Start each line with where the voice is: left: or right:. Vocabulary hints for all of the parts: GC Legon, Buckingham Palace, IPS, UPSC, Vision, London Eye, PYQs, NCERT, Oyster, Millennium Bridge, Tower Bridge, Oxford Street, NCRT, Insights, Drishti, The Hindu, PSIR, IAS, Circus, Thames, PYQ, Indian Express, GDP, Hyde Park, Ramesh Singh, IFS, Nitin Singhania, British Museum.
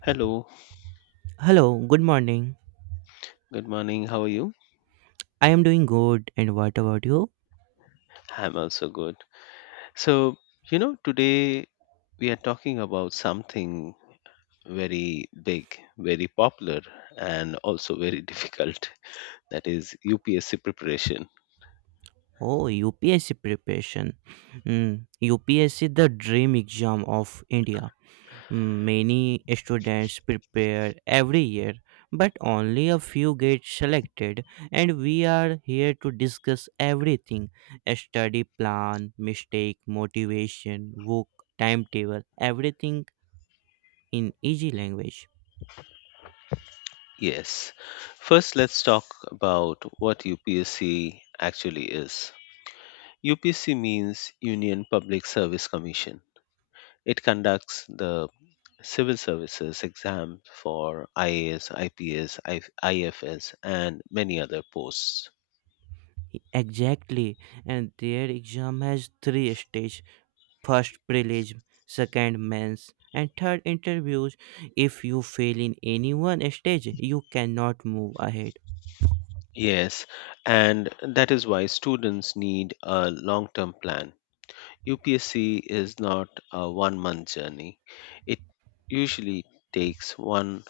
left: Hello,
right: Hello, good morning.
left: good morning. How are you?
right: I am doing good, and what about you?
left: I'm also good. So, today we are talking about something very big, very popular, and also very difficult that is UPSC preparation.
right: Oh, UPSC preparation. Mm, UPSC, the dream exam of India. Mm, many students prepare every year, but only a few get selected, and we are here to discuss everything a study plan, mistake, motivation, book, timetable, everything in easy language.
left: Yes. First, let's talk about what UPSC actually is. UPSC means Union Public Service Commission. It conducts the civil services exam for IAS, IPS, IFS, and many other posts.
right: Exactly, and their exam has three stages first prelim, second mains, and third interviews. If you fail in any one stage, you cannot move ahead.
left: Yes, and that is why students need a long term plan. UPSC is not a one month journey, it usually takes one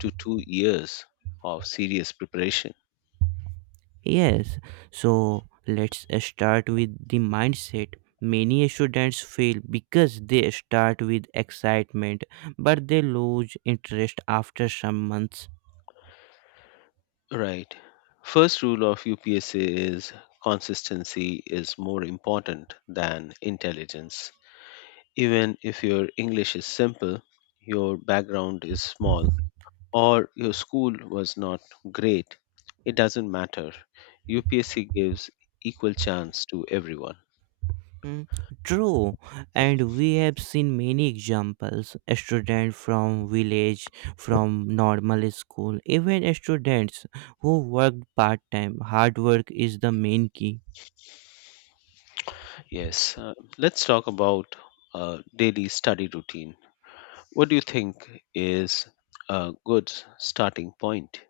left: to two years of serious preparation.
right: Yes, so let's start with the mindset. Many students fail because they start with excitement but they lose interest after some months.
left: Right. First rule of UPSC is consistency is more important than intelligence. Even if your English is simple, your background is small, or your school was not great, it doesn't matter. UPSC gives equal chance to everyone.
right: Mm, true, and we have seen many examples. A student from village, from normal school, even students who work part time. Hard work is the main key.
left: Yes, let's talk about daily study routine. What do you think is a good starting point?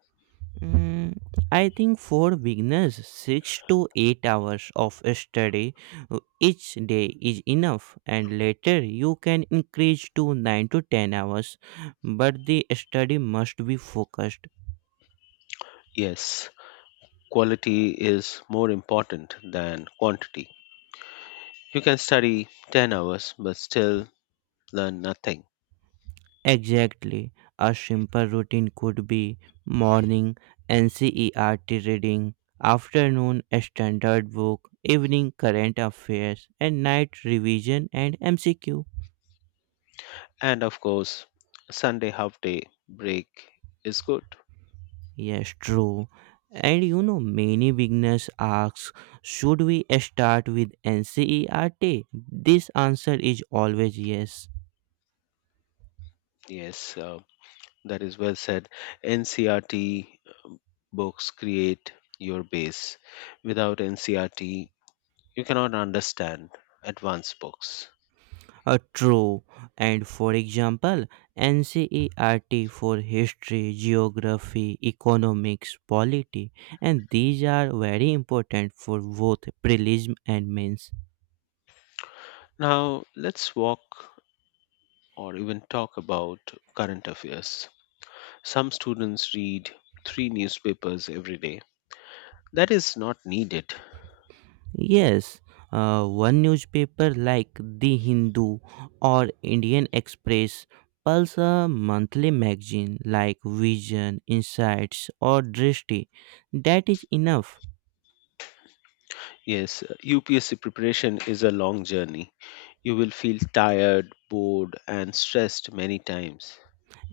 right: Mm, I think for beginners, 6 to 8 hours of study each day is enough, and later you can increase to 9 to 10 hours. But the study must be focused.
left: Yes, quality is more important than quantity. You can study 10 hours but still learn nothing.
right: Exactly. A simple routine could be morning NCERT reading, afternoon a standard book, evening current affairs, and night revision and MCQ.
left: And of course, Sunday half day break is good.
right: Yes, true. And you know, many beginners ask, should we start with NCERT? This answer is always yes.
left: Yes, that is well said. NCRT books create your base. Without NCRT, you cannot understand advanced books.
right: True. And for example, NCERT for history, geography, economics, polity, and these are very important for both prelim and mains.
left: Now, let's walk or even talk about current affairs. Some students read three newspapers every day. That is not needed.
right: Yes, one newspaper like The Hindu or Indian Express pulls a monthly magazine like Vision, Insights, or Drishti. That is enough.
left: Yes, UPSC preparation is a long journey. You will feel tired, bored, and stressed many times.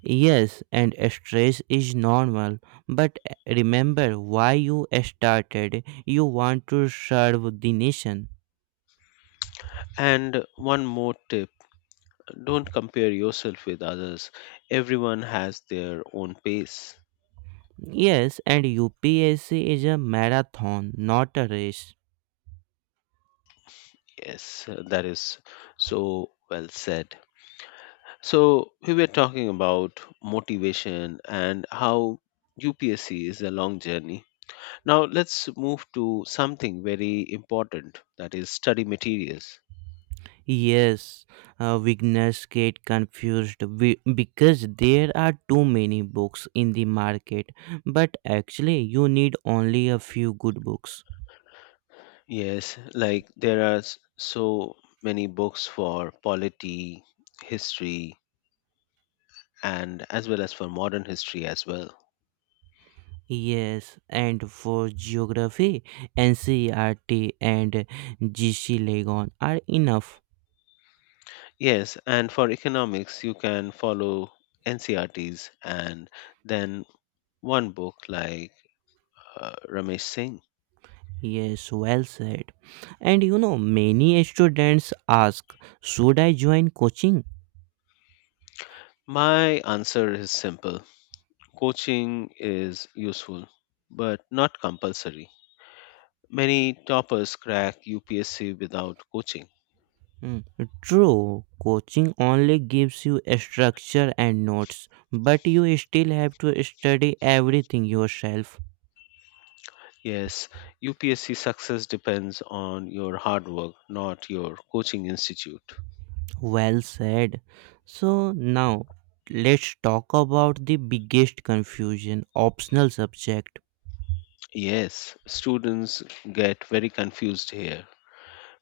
right: Yes, and stress is normal, but remember why you started. You want to serve the nation.
left: And one more tip don't compare yourself with others. Everyone has their own pace.
right: Yes, and UPSC is a marathon, not a race.
left: Yes, that is so well said. So, we were talking about motivation and how UPSC is a long journey. Now, let's move to something very important that is, study materials.
right: Yes, beginners get confused because there are too many books in the market, but actually, you need only a few good books.
left: Yes, like there are so many books for polity, history, and as well as for modern history as well.
right: Yes, and for geography, NCERT and GC Legon are enough.
left: Yes, and for economics, you can follow NCRTs and then one book like Ramesh Singh.
right: Yes, well said. And you know, many students ask, should I join coaching?
left: My answer is simple coaching is useful, but not compulsory. Many toppers crack UPSC without coaching.
right: Hmm, true, coaching only gives you a structure and notes, but you still have to study everything yourself.
left: Yes, UPSC success depends on your hard work, not your coaching institute.
right: Well said. So now, let's talk about the biggest confusion optional subject.
left: Yes, students get very confused here.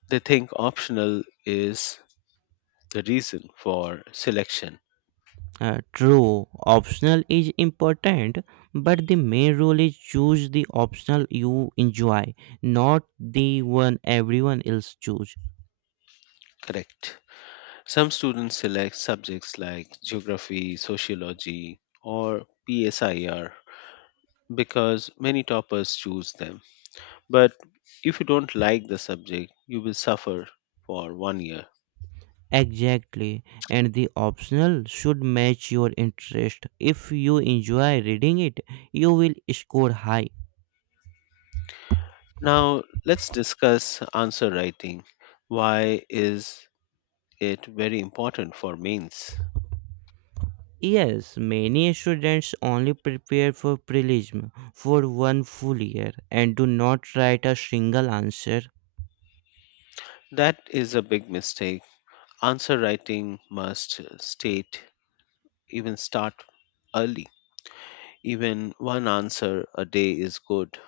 left: They think optional is the reason for selection.
right: True, optional is important, but the main rule is choose the optional you enjoy, not the one everyone else choose.
left: Correct. Some students select subjects like geography, sociology, or PSIR because many toppers choose them. But if you don't like the subject, you will suffer for one year.
right: Exactly, and the optional should match your interest. If you enjoy reading it, you will score high.
left: Now, let's discuss answer writing. Why is it very important for mains?
right: Yes, many students only prepare for prelim for one full year and do not write a single answer.
left: That is a big mistake. Answer writing must state, even start early. Even one answer a day is good.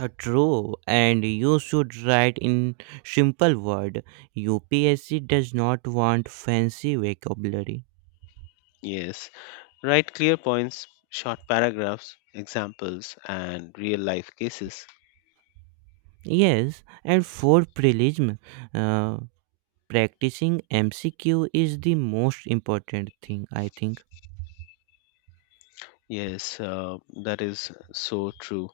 right: True, and you should write in simple word. UPSC does not want fancy vocabulary.
left: Yes, write clear points, short paragraphs, examples, and real life cases.
right: Yes, and for prelim, uh, practicing MCQ is the most important thing, I think.
left: Yes, that is so true.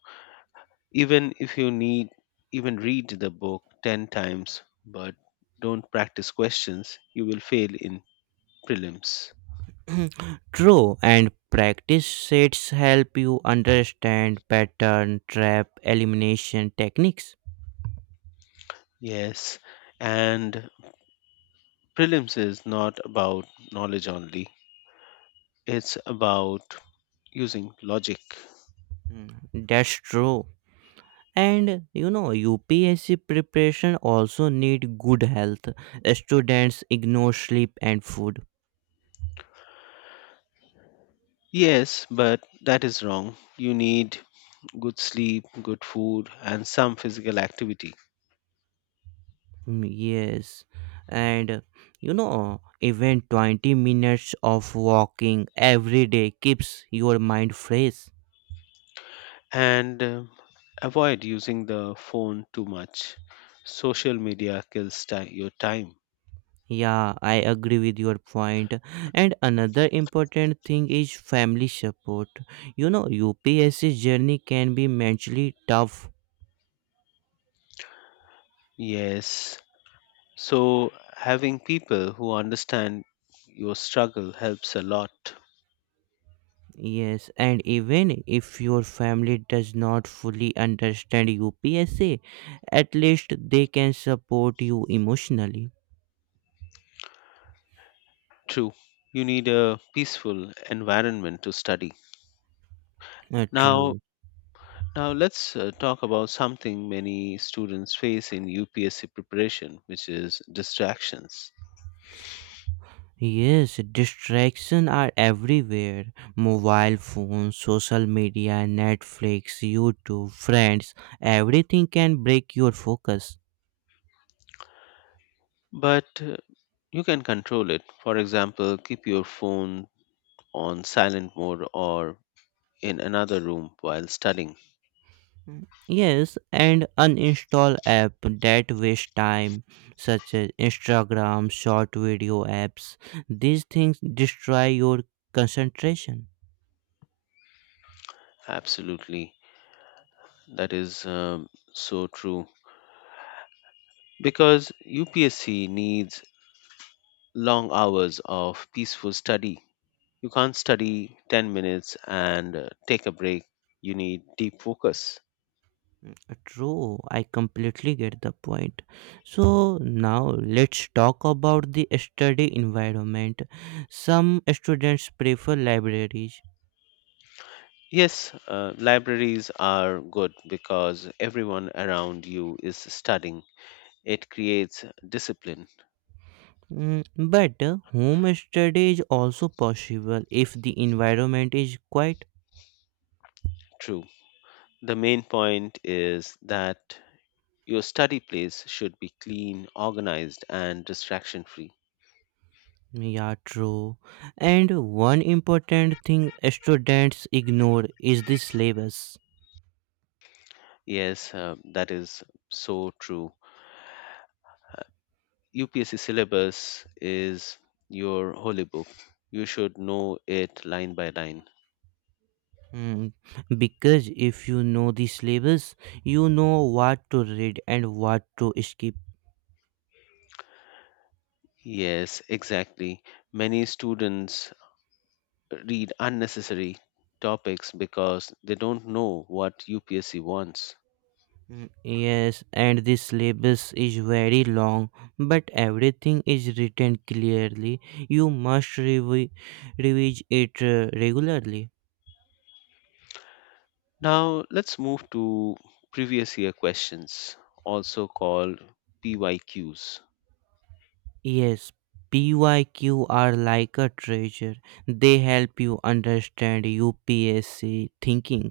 left: Even if you need even read the book 10 times but don't practice questions, you will fail in prelims.
right: True, and practice sets help you understand pattern, trap, elimination techniques.
left: Yes, and prelims is not about knowledge only, it's about using logic.
right: Mm, that's true. And you know, UPSC preparation also need good health. Students ignore sleep and food.
left: Yes, but that is wrong, you need good sleep, good food, and some physical activity.
right: Mm, yes, and you know, even 20 minutes of walking every day keeps your mind fresh.
left: And avoid using the phone too much. Social media kills your time.
right: Yeah, I agree with your point. And another important thing is family support. You know, UPSC journey can be mentally tough.
left: Yes. So, having people who understand your struggle helps a lot.
right: Yes, and even if your family does not fully understand UPSA, at least they can support you emotionally.
left: True. You need a peaceful environment to study. Now,
right: True.
left: now, let's talk about something many students face in UPSC preparation, which is distractions.
right: Yes, distractions are everywhere. Mobile phones, social media, Netflix, YouTube, friends, everything can break your focus.
left: But you can control it. For example, keep your phone on silent mode or in another room while studying.
right: Mm, yes, and uninstall app that waste time, such as Instagram, short video apps. These things destroy your concentration.
left: Absolutely. That is so true because UPSC needs long hours of peaceful study. You can't study 10 minutes and take a break. You need deep focus.
right: True, I completely get the point. So now let's talk about the study environment. Some students prefer libraries.
left: Yes, libraries are good because everyone around you is studying. It creates discipline.
right: Mm, but home study is also possible if the environment is quiet.
left: True. The main point is that your study place should be clean, organized, and distraction free.
right: Yeah, true. And one important thing students ignore is the syllabus.
left: Yes, that is so true. UPSC syllabus is your holy book. You should know it line by line.
right: Hmm, because if you know the syllabus, you know what to read and what to skip.
left: Yes, exactly. Many students read unnecessary topics because they don't know what UPSC wants.
right: Hmm, yes, and the syllabus is very long, but everything is written clearly. You must revise it regularly.
left: Now, let's move to previous year questions, also called PYQs.
right: Yes, PYQ are like a treasure. They help you understand UPSC thinking.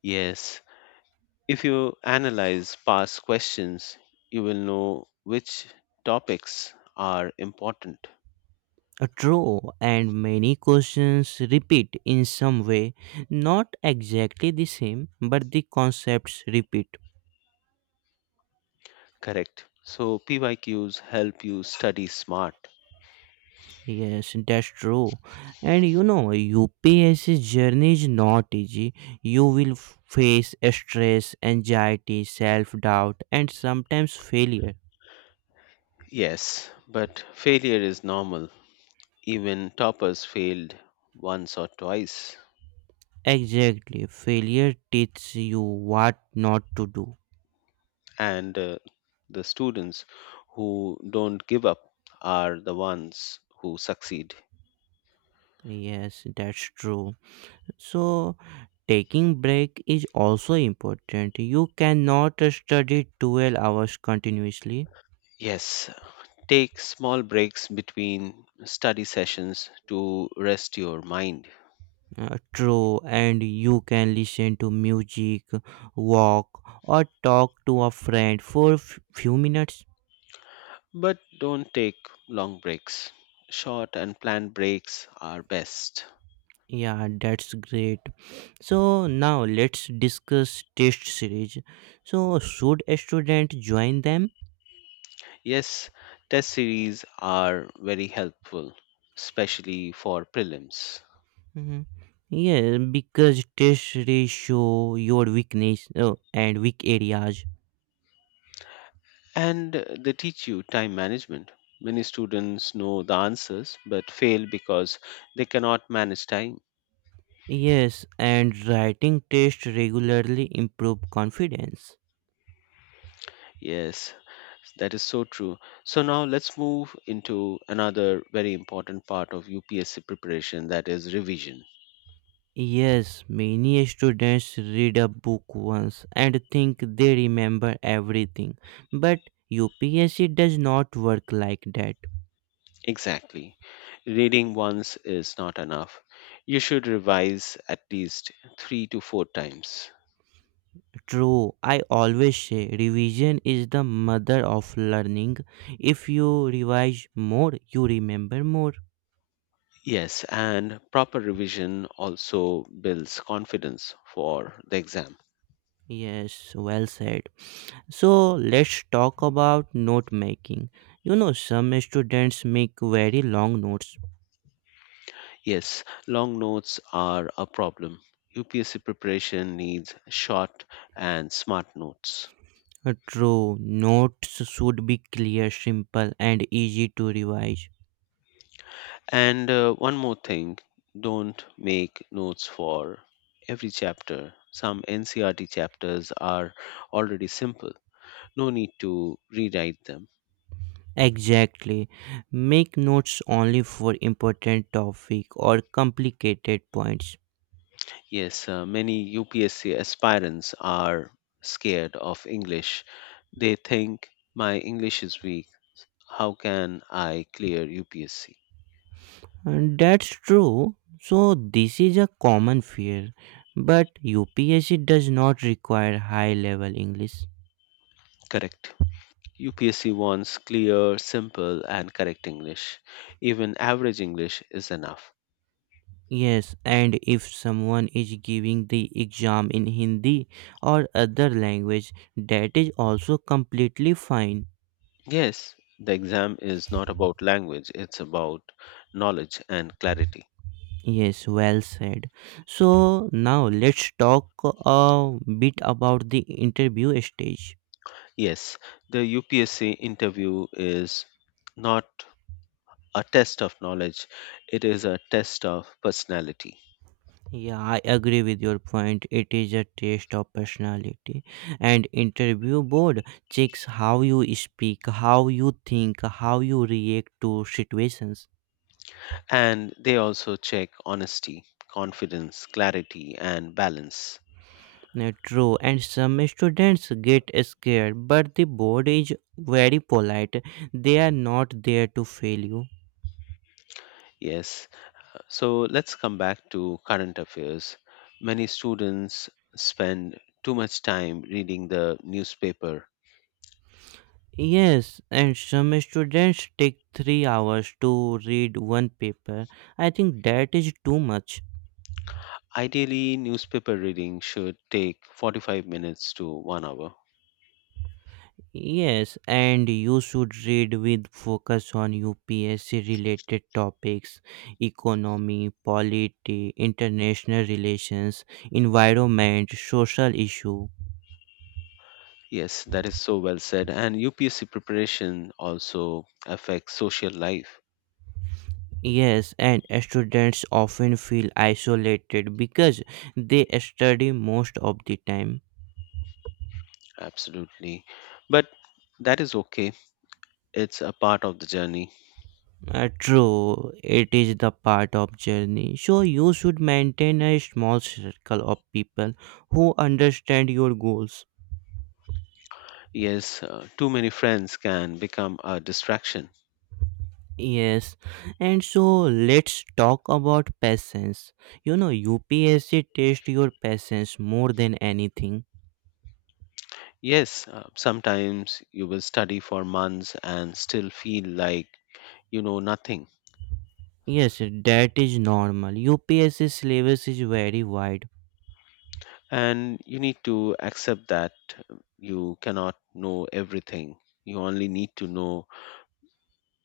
left: Yes, if you analyze past questions, you will know which topics are important.
right: A True, and many questions repeat in some way, not exactly the same, but the concepts repeat.
left: Correct. So PYQs help you study smart.
right: Yes, that's true. And you know, UPSC journey is not easy. You will face stress, anxiety, self doubt, and sometimes failure.
left: Yes, but failure is normal. Even toppers failed once or twice.
right: Exactly. Failure teaches you what not to do.
left: And the students who don't give up are the ones who succeed.
right: Yes, that's true. So, taking break is also important. You cannot study 12 hours continuously.
left: Yes, take small breaks between study sessions to rest your mind.
right: True, and you can listen to music, walk, or talk to a friend for few minutes.
left: But don't take long breaks. Short and planned breaks are best.
right: Yeah, that's great. So now let's discuss test series. So should a student join them?
left: Yes, test series are very helpful, especially for prelims.
right: Mhm. Yeah, because tests show your weakness and weak areas.
left: And they teach you time management. Many students know the answers but fail because they cannot manage time.
right: Yes, and writing tests regularly improve confidence.
left: Yes, that is so true. So now let's move into another very important part of UPSC preparation that is revision.
right: Yes, many students read a book once and think they remember everything, but UPSC does not work like that.
left: Exactly. Reading once is not enough. You should revise at least three to four times.
right: True, I always say revision is the mother of learning. If you revise more, you remember more.
left: Yes, and proper revision also builds confidence for the exam.
right: Yes, well said. So let's talk about note making. You know, some students make very long notes.
left: Yes, long notes are a problem. UPSC preparation needs short and smart notes.
right: True, notes should be clear, simple, and easy to revise.
left: And one more thing don't make notes for every chapter. Some NCRT chapters are already simple, no need to rewrite them.
right: Exactly. Make notes only for important topic or complicated points.
left: Yes, many UPSC aspirants are scared of English. They think my English is weak. How can I clear UPSC?
right: And that's true. So this is a common fear. But UPSC does not require high level English.
left: Correct. UPSC wants clear, simple, and correct English. Even average English is enough.
right: Yes, and if someone is giving the exam in Hindi or other language, that is also completely fine.
left: Yes, the exam is not about language, it's about knowledge and clarity.
right: Yes, well said. So now let's talk a bit about the interview stage.
left: Yes, the UPSC interview is not a test of knowledge, it is a test of personality.
right: Yeah, I agree with your point. It is a test of personality. And interview board checks how you speak, how you think, how you react to situations.
left: And they also check honesty, confidence, clarity, and balance.
right: No, true, and some students get scared, but the board is very polite. They are not there to fail you.
left: Yes, so let's come back to current affairs. Many students spend too much time reading the newspaper.
right: Yes, and some students take 3 hours to read one paper. I think that is too much.
left: Ideally, newspaper reading should take 45 minutes to one hour.
right: Yes, and you should read with focus on UPSC related topics, economy, polity, international relations, environment, social issue.
left: Yes, that is so well said. And UPSC preparation also affects social life.
right: Yes, and students often feel isolated because they study most of the time.
left: Absolutely. But that is okay. It's a part of the journey.
right: True, it is the part of journey. So you should maintain a small circle of people who understand your goals.
left: Yes, too many friends can become a distraction.
right: Yes, and so let's talk about patience. You know, UPSC tests your patience more than anything.
left: Yes, sometimes you will study for months and still feel like you know nothing.
right: Yes, that is normal. UPSC syllabus is very wide.
left: And you need to accept that you cannot know everything. You only need to know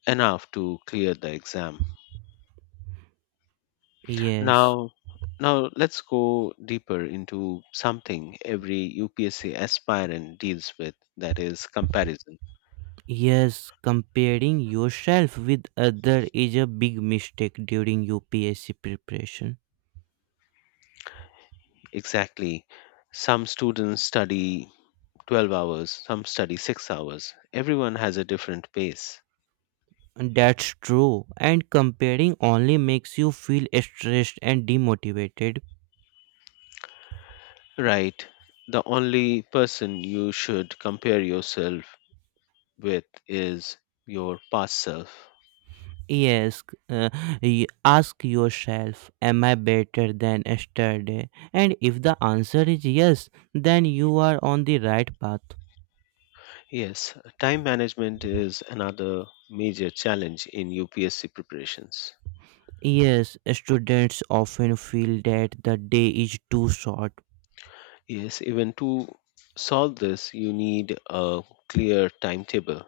left: enough to clear the exam.
right: Yes.
left: Now, now, let's go deeper into something every UPSC aspirant deals with that is comparison.
right: Yes, comparing yourself with other is a big mistake during UPSC preparation.
left: Exactly. Some students study 12 hours, some study 6 hours. Everyone has a different pace.
right: And that's true. And comparing only makes you feel stressed and demotivated.
left: Right. The only person you should compare yourself with is your past self.
right: Yes, uh, ask yourself, am I better than yesterday? And if the answer is yes, then you are on the right path.
left: Yes, time management is another major challenge in UPSC preparations.
right: Yes, students often feel that the day is too short
left: Yes, even to solve this, you need a clear timetable.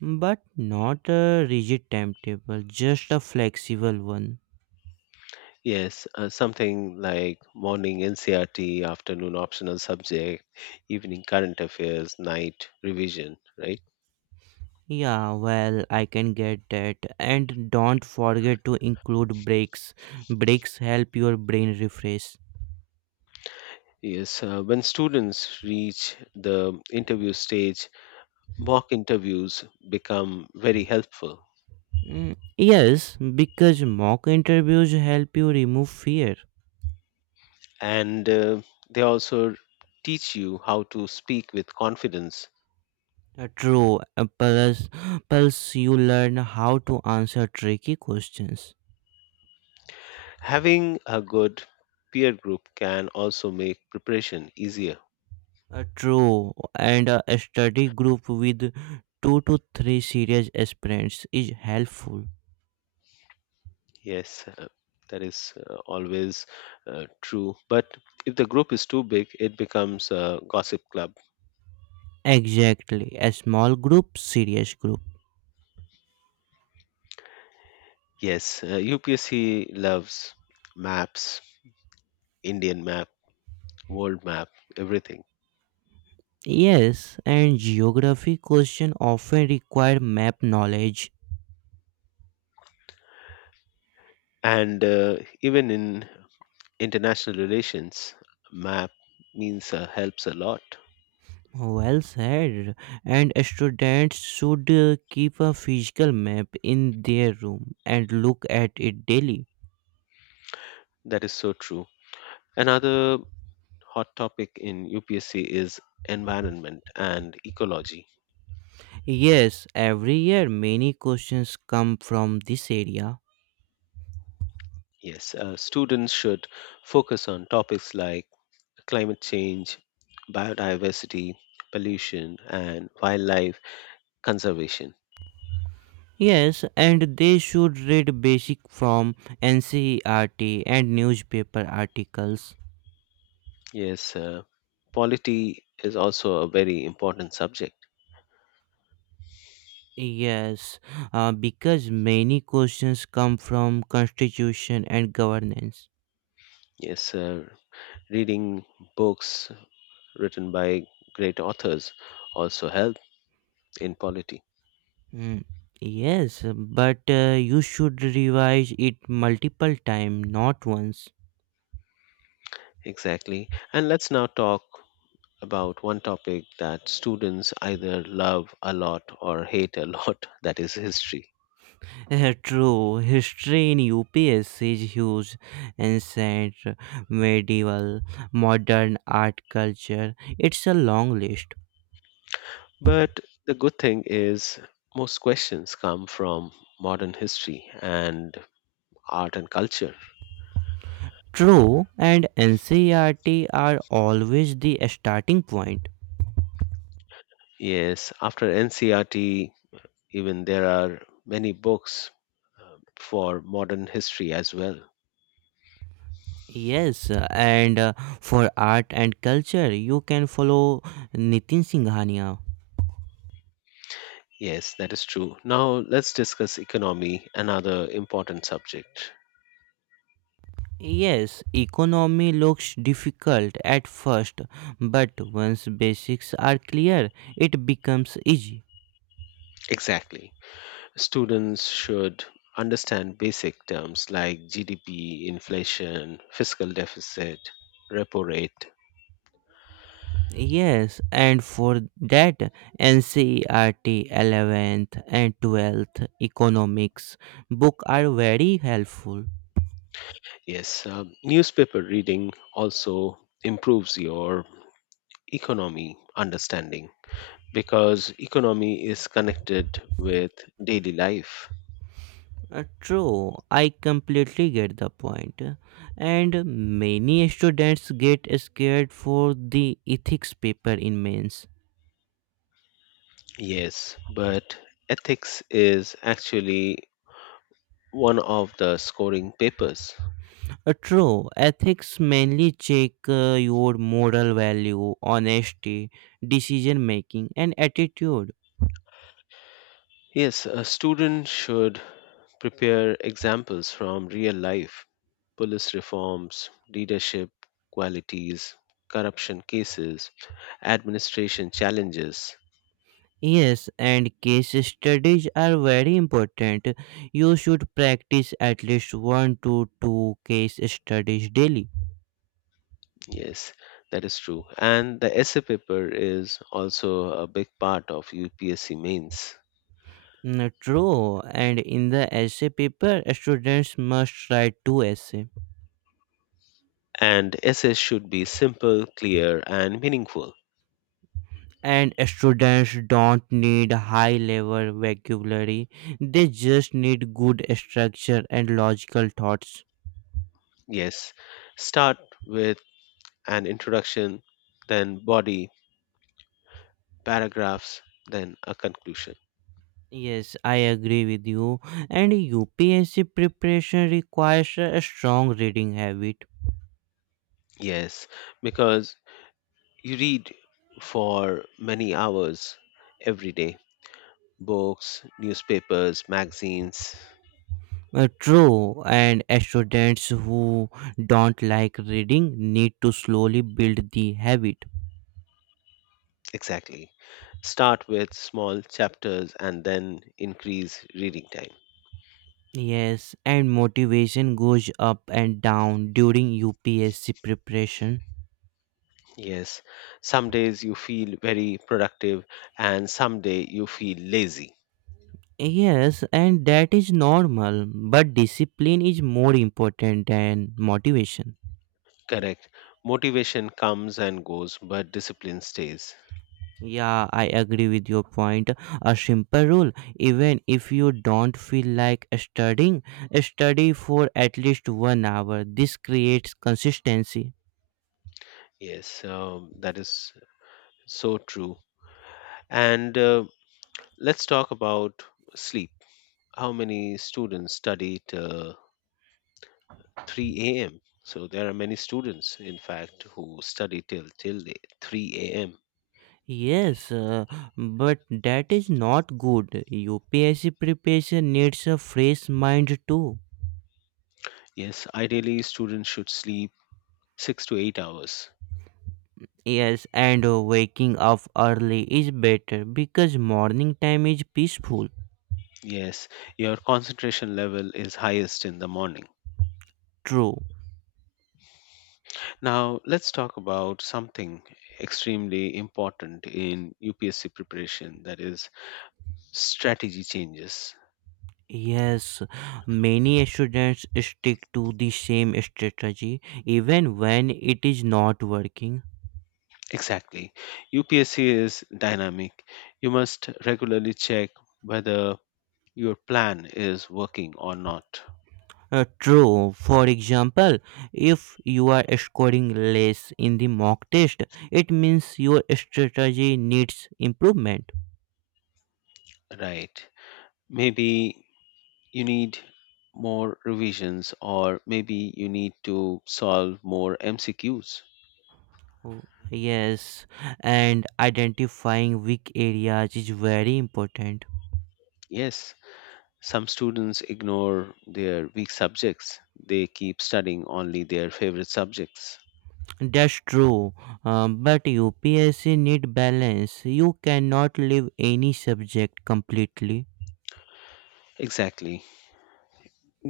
right: but not a rigid timetable, just a flexible one.
left: Yes, something like morning NCRT, afternoon optional subject, evening current affairs, night revision, right?
right: Yeah, well, I can get that. And don't forget to include breaks. Breaks help your brain refresh.
left: Yes, when students reach the interview stage, mock interviews become very helpful.
right: Mm, yes, because mock interviews help you remove fear.
left: And they also teach you how to speak with confidence.
right: True, plus you learn how to answer tricky questions.
left: Having a good peer group can also make preparation easier.
right: True, and a study group with two to three serious aspirants is helpful.
left: Yes, that is always true. But if the group is too big, it becomes a gossip club.
right: Exactly, a small group, serious group.
left: Yes, UPSC loves maps, Indian map, world map, everything.
right: Yes, and geography question often require map knowledge.
left: And even in international relations, map means helps a lot.
right: Well said. And students should keep a physical map in their room and look at it daily.
left: That is so true. Another hot topic in UPSC is environment and ecology.
right: Yes, every year many questions come from this area.
left: Yes, students should focus on topics like climate change, biodiversity, pollution, and wildlife conservation.
right: Yes, and they should read basic from NCERT and newspaper articles.
left: Yes, polity is also a very important subject.
right: Yes, because many questions come from constitution and governance.
left: Yes, reading books written by great authors also help in polity.
right: Mm, yes, but you should revise it multiple time, not once.
left: Exactly. And let's now talk about one topic that students either love a lot or hate a lot that is history.
right: True, history in UPSC is huge, ancient, medieval, modern art culture. It's a long list.
left: But the good thing is, most questions come from modern history and art and culture.
right: True, and NCERT are always the starting point.
left: Yes, after NCRT, even there are many books for modern history as well.
right: Yes, and for art and culture, you can follow Nitin Singhania.
left: Yes, that is true. Now let's discuss economy, another important subject.
right: Yes, economy looks difficult at first, but once basics are clear, it becomes easy.
left: Exactly. Students should understand basic terms like GDP, inflation, fiscal deficit, repo rate.
right: Yes, and for that, NCERT 11th and 12th economics book are very helpful.
left: Yes, newspaper reading also improves your economy understanding because economy is connected with daily life.
right: True, I completely get the point. And many students get scared for the ethics paper in mains.
left: Yes, but ethics is actually one of the scoring papers.
right: True, ethics mainly check your moral value, honesty, decision making, and attitude.
left: Yes, a student should prepare examples from real life police reforms, leadership qualities, corruption cases, administration challenges.
right: Yes, and case studies are very important. You should practice at least one to two case studies daily.
left: Yes, that is true. And the essay paper is also a big part of UPSC mains.
right: Mm, true, and in the essay paper, students must write two essays.
left: And essays should be simple, clear, and meaningful.
right: And students don't need high level vocabulary; they just need good structure and logical thoughts.
left: Yes, start with an introduction, then body, paragraphs, then a conclusion.
right: Yes, I agree with you. And UPSC preparation requires a strong reading habit.
left: Yes, because you read for many hours every day books, newspapers, magazines.
right: True, and students who don't like reading need to slowly build the habit.
left: Exactly. Start with small chapters and then increase reading time.
right: Yes, and motivation goes up and down during UPSC preparation.
left: Yes, some days you feel very productive and some day you feel lazy.
right: Yes, and that is normal, but discipline is more important than motivation.
left: Correct. Motivation comes and goes, but discipline stays.
right: Yeah, I agree with your point. A simple rule, even if you don't feel like studying, study for at least 1 hour. This creates consistency.
left: Yes, that is so true. And let's talk about sleep how many students study till 3 a.m. So there are many students, in fact, who study till the 3 a.m.
right: Yes, but that is not good. UPSC preparation needs a fresh mind too.
left: Yes, ideally students should sleep 6 to 8 hours.
right: Yes, and waking up early is better because morning time is peaceful.
left: Yes, your concentration level is highest in the morning.
right: True.
left: Now let's talk about something extremely important in UPSC preparation, that is strategy changes.
right: Yes, many students stick to the same strategy even when it is not working.
left: Exactly. UPSC is dynamic. You must regularly check whether your plan is working or not,
right: True. For example, if you are scoring less in the mock test, it means your strategy needs improvement.
left: right? Maybe you need more revisions, or maybe you need to solve more MCQs.
right: Oh, yes, and identifying weak areas is very important.
left: Yes, some students ignore their weak subjects, they keep studying only their favorite subjects.
right: That's true. But UPSC need balance. You cannot leave any subject completely.
left: Exactly.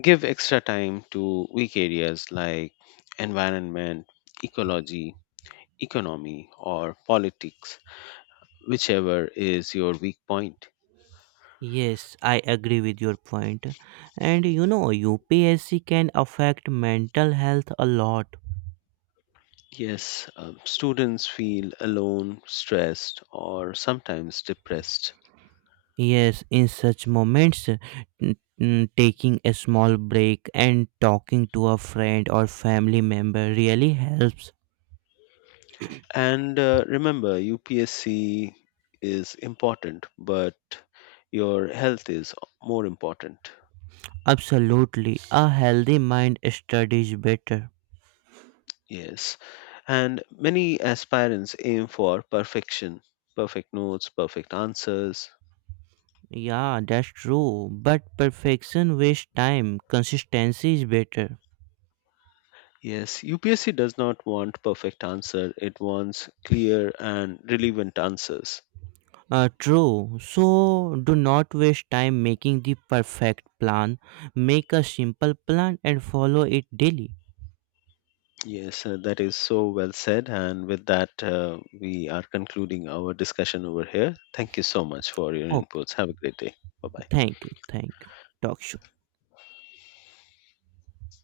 left: Give extra time to weak areas like environment, ecology, economy, or politics, whichever is your weak point.
right: Yes, I agree with your point. And you know, UPSC can affect mental health a lot.
left: Yes, students feel alone, stressed, or sometimes depressed.
right: Yes, in such moments, taking a small break and talking to a friend or family member really helps.
left: And remember, UPSC is important, but your health is more important.
right: Absolutely, a healthy mind studies better.
left: Yes. And many aspirants aim for perfection, perfect notes, perfect answers.
right: Yeah, that's true. But perfection wastes time, consistency is better.
left: Yes, UPSC does not want perfect answer. It wants clear and relevant answers.
right: True. So, do not waste time making the perfect plan. Make a simple plan and follow it daily.
left: Yes, that is so well said. And with that, we are concluding our discussion over here. Thank you so much for your
right: Okay,
left: inputs. Have a great day. Bye bye.
right: thank you, thank you. Talk soon.